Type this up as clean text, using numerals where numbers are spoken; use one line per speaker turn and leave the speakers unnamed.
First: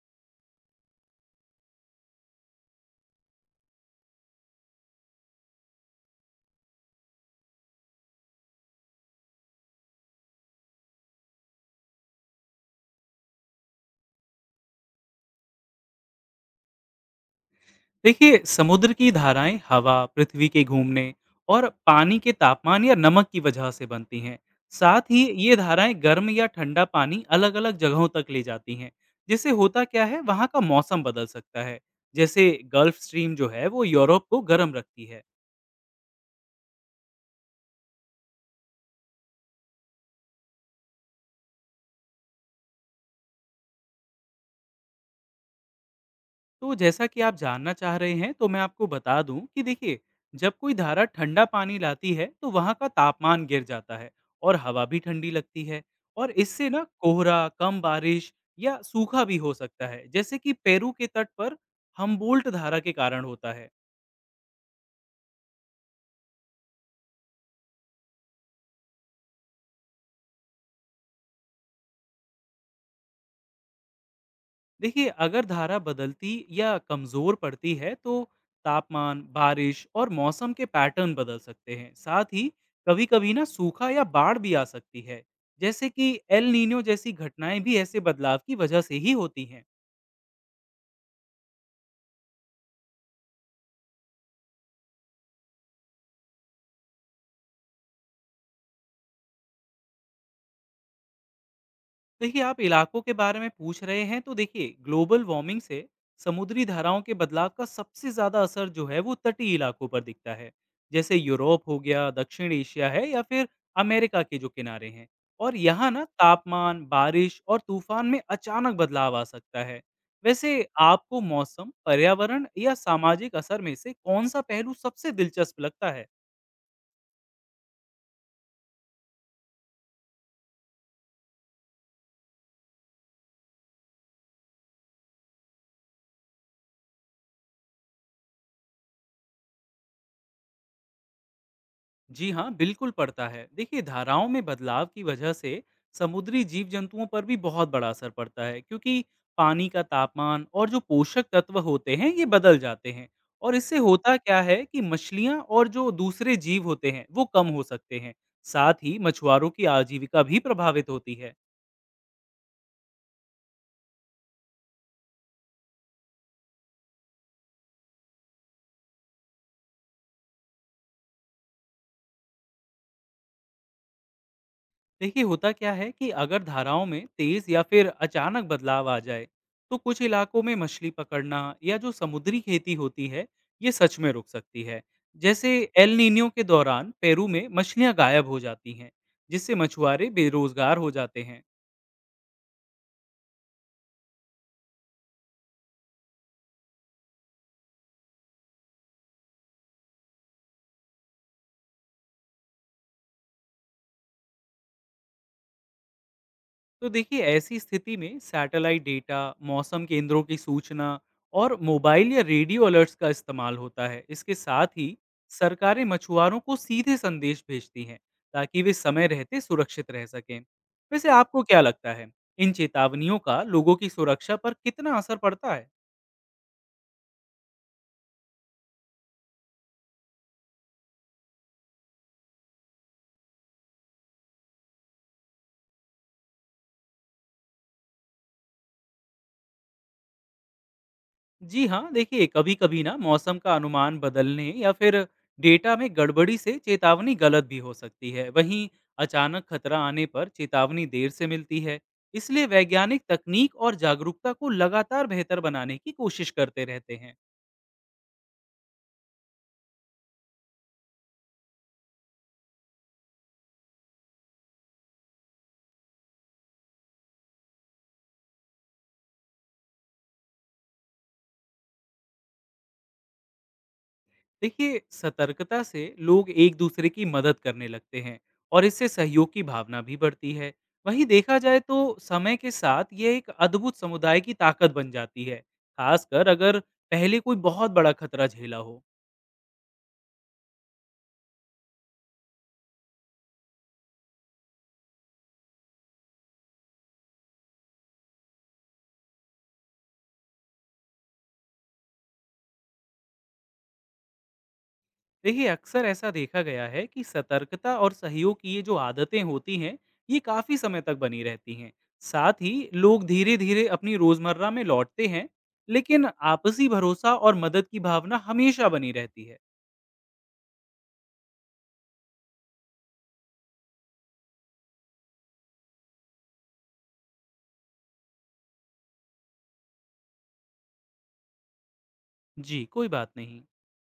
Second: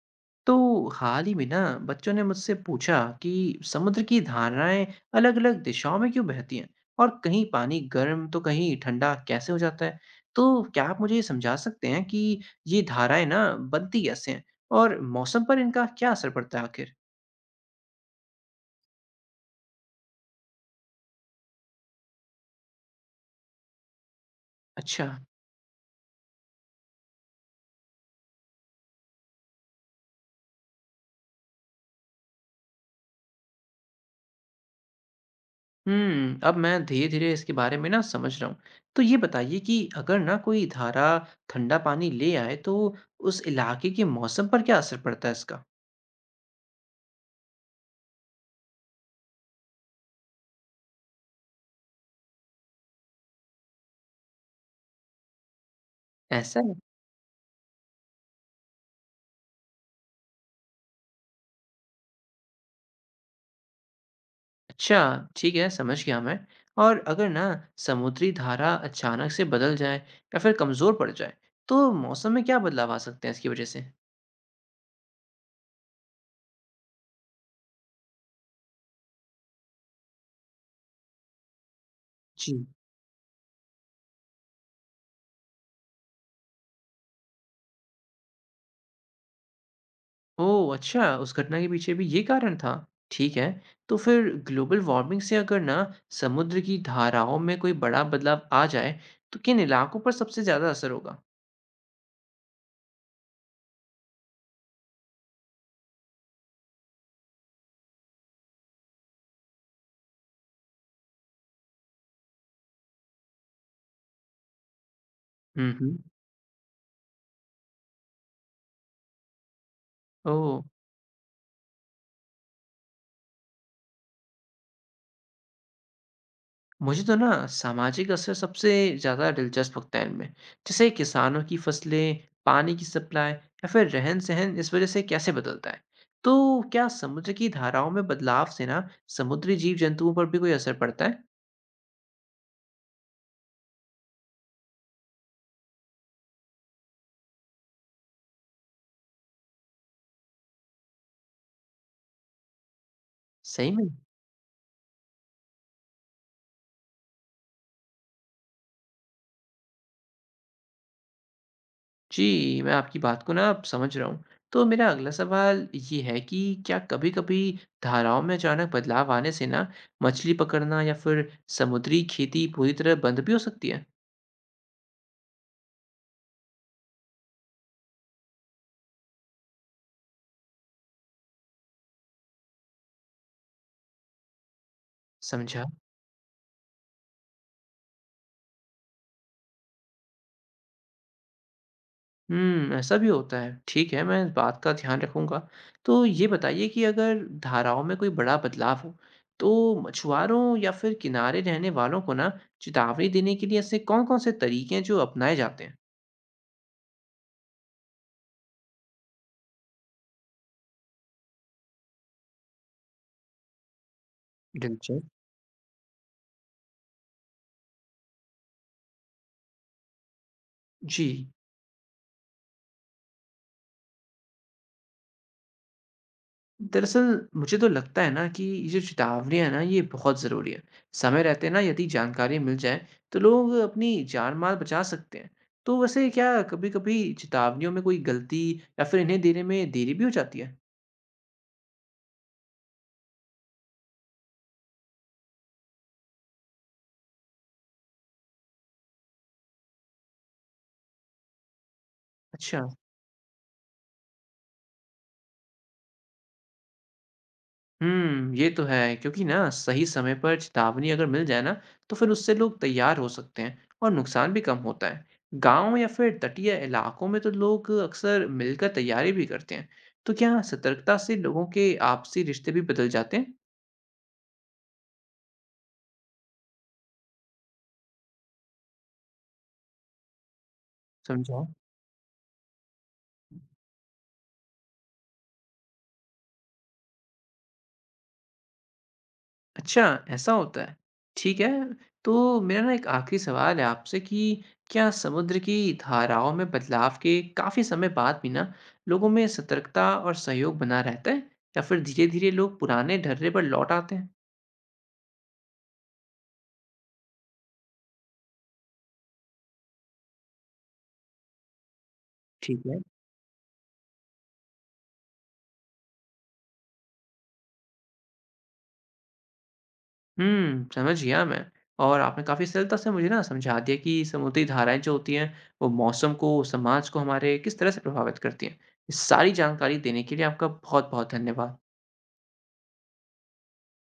तो हाल ही में ना बच्चों ने मुझसे पूछा कि समुद्र की धाराएं अलग-अलग दिशाओं में क्यों बहती हैं और कहीं पानी गर्म तो कहीं ठंडा कैसे हो जाता है। तो क्या आप मुझे ये समझा सकते हैं कि ये धाराएं ना बनती कैसे हैं और मौसम पर इनका क्या असर पड़ता है आखिर।
देखिए, समुद्र की धाराएं हवा, पृथ्वी के घूमने और पानी के तापमान या नमक की वजह से बनती हैं। साथ
अच्छा।
ही ये धाराएं गर्म या ठंडा पानी अलग अलग जगहों तक ले जाती हैं, जिससे होता क्या है वहाँ का मौसम बदल सकता है। जैसे गल्फ स्ट्रीम जो है वो यूरोप को गर्म रखती है।
हम्म, अब मैं धीरे धीरे इसके बारे में ना समझ रहा हूँ। तो ये बताइए कि अगर ना कोई धारा ठंडा पानी ले आए तो उस इलाके के मौसम पर क्या असर पड़ता है इसका।
तो जैसा कि आप जानना चाह रहे हैं तो मैं आपको बता दूं कि देखिए, जब कोई धारा ठंडा पानी लाती है तो वहां का तापमान गिर जाता है और हवा भी ठंडी लगती है। और
ऐसा
इससे
है।
ना कोहरा, कम बारिश या सूखा भी हो सकता है, जैसे कि पेरू के तट पर हम्बोल्ट धारा के कारण होता है।
अच्छा, ठीक है, समझ गया मैं। और अगर ना समुद्री धारा अचानक से बदल जाए या फिर कमज़ोर पड़ जाए, तो मौसम में क्या बदलाव आ सकते हैं इसकी वजह से?
देखिए, अगर धारा बदलती या कमज़ोर पड़ती है, तो तापमान, बारिश और मौसम के पैटर्न बदल सकते हैं। साथ ही
जी।
कभी-कभी ना सूखा या बाढ़ भी आ सकती है, जैसे कि एल नीनो जैसी घटनाएं भी ऐसे बदलाव की वजह से ही होती हैं।
ओह, अच्छा, उस घटना के पीछे भी ये कारण था। ठीक है, तो फिर ग्लोबल वार्मिंग से अगर ना समुद्र की धाराओं में कोई बड़ा बदलाव आ जाए, तो किन इलाकों पर सबसे ज़्यादा असर होगा?
देखिए, आप इलाकों के बारे में पूछ रहे हैं तो देखिए, ग्लोबल वार्मिंग से समुद्री धाराओं के बदलाव का सबसे ज्यादा असर जो है वो तटीय इलाकों पर दिखता है। जैसे यूरोप हो गया, दक्षिण एशिया है, या फिर अमेरिका के जो किनारे हैं। और
हम्म,
यहाँ
हम्म।
ना तापमान, बारिश और तूफान में अचानक बदलाव आ सकता है। वैसे
ओह,
आपको मौसम, पर्यावरण या सामाजिक असर में से कौन सा पहलू सबसे दिलचस्प लगता है?
मुझे तो ना सामाजिक असर सबसे ज़्यादा दिलचस्प लगता है इनमें। जैसे किसानों की फसलें, पानी की सप्लाई या फिर रहन सहन इस वजह से कैसे बदलता है। तो क्या समुद्र की धाराओं में बदलाव से ना समुद्री जीव जंतुओं पर भी कोई असर पड़ता है?
जी हाँ, बिल्कुल पड़ता है। देखिए, धाराओं में बदलाव की वजह से समुद्री जीव-जंतुओं पर भी बहुत बड़ा असर पड़ता है, क्योंकि पानी का तापमान और जो पोषक तत्व होते हैं, ये बदल जाते हैं। और
सही
इससे
में।
होता क्या है कि मछलियाँ और जो दूसरे जीव होते हैं, वो कम हो सकते हैं। साथ ही मछुआरों की आजीविका भी प्रभावित होती है।
जी, मैं आपकी बात को ना अब समझ रहा हूँ। तो मेरा अगला सवाल ये है कि क्या कभी कभी धाराओं में अचानक बदलाव आने से ना मछली पकड़ना या फिर समुद्री खेती पूरी तरह बंद भी हो सकती है?
देखिए, होता क्या है कि अगर धाराओं में तेज या फिर अचानक बदलाव आ जाए, तो कुछ इलाकों में मछली पकड़ना या जो समुद्री खेती होती है, ये सच में रुक सकती है। जैसे
समझा।
एल नीनियो के दौरान पेरू में मछलियां गायब हो जाती हैं, जिससे मछुआरे बेरोजगार हो जाते हैं।
हुँ, ऐसा भी होता है। ठीक है, मैं इस बात का ध्यान रखूँगा। तो ये बताइए कि अगर धाराओं में कोई बड़ा बदलाव हो, तो मछुआरों या फिर किनारे रहने वालों को ना चेतावनी देने के लिए ऐसे कौन-कौन से तरीके हैं जो अपनाए जाते हैं?
तो देखिए, ऐसी स्थिति में सैटेलाइट डेटा, मौसम केंद्रों की सूचना और मोबाइल या रेडियो अलर्ट्स का इस्तेमाल होता है। इसके साथ ही
दिलचस्प।
सरकारें मछुआरों को सीधे संदेश भेजती हैं, ताकि वे समय रहते सुरक्षित रह सकें।
जी।
वैसे आपको क्या लगता है? इन चेतावनियों का लोगों की सुरक्षा पर कितना असर पड़ता है?
दरअसल मुझे तो लगता है ना कि ये जो चेतावनियाँ हैं ना ये बहुत ज़रूरी है। समय रहते ना यदि जानकारी मिल जाए, तो लोग अपनी जान-माल बचा सकते हैं। तो वैसे क्या कभी-कभी चेतावनियों में कोई गलती या फिर इन्हें देने में देरी भी हो जाती है?
जी हाँ, देखिए, कभी-कभी ना मौसम का अनुमान बदलने या फिर डेटा में गड़बड़ी से चेतावनी गलत भी हो सकती है। वहीं अचानक खतरा आने पर चेतावनी देर से मिलती है। इसलिए
अच्छा।
वैज्ञानिक तकनीक और जागरूकता को लगातार बेहतर बनाने की कोशिश करते रहते हैं।
हुँ, ये तो है क्योंकि ना सही समय पर चेतावनी अगर मिल जाए ना, तो फिर उससे लोग तैयार हो सकते हैं और नुकसान भी कम होता है। गाँव या फिर तटीय इलाकों में तो लोग अक्सर मिलकर तैयारी भी करते हैं। तो क्या सतर्कता से लोगों के आपसी रिश्ते भी बदल जाते हैं?
देखिए, सतर्कता से लोग एक दूसरे की मदद करने लगते हैं, और इससे सहयोग की भावना भी बढ़ती है। वहीं देखा
समझाओ।
जाए तो समय के साथ यह एक अद्भुत समुदाय की ताकत बन जाती है, खासकर अगर पहले कोई बहुत बड़ा खतरा झेला हो।
अच्छा, ऐसा होता है। ठीक है, तो मेरा ना एक आखिरी सवाल है आपसे कि क्या समुद्र की धाराओं में बदलाव के काफ़ी समय बाद भी ना लोगों में सतर्कता और सहयोग बना रहता है? या फिर धीरे-धीरे लोग पुराने ढर्रे पर लौट आते हैं?
देखिए, अक्सर ऐसा देखा गया है कि सतर्कता और सहयोग की ये जो आदतें होती हैं, ये काफी समय तक बनी रहती हैं। साथ ही
ठीक है।
लोग धीरे धीरे अपनी रोजमर्रा में लौटते हैं, लेकिन आपसी भरोसा और मदद की भावना हमेशा बनी रहती है।
हुँ, समझ गया मैं। और आपने काफ़ी सरलता से मुझे ना समझा दिया कि समुद्री धाराएँ जो होती हैं, वो मौसम को, समाज को हमारे किस तरह से प्रभावित करती हैं। इस सारी जानकारी देने के लिए आपका बहुत-बहुत धन्यवाद।
जी, कोई बात नहीं।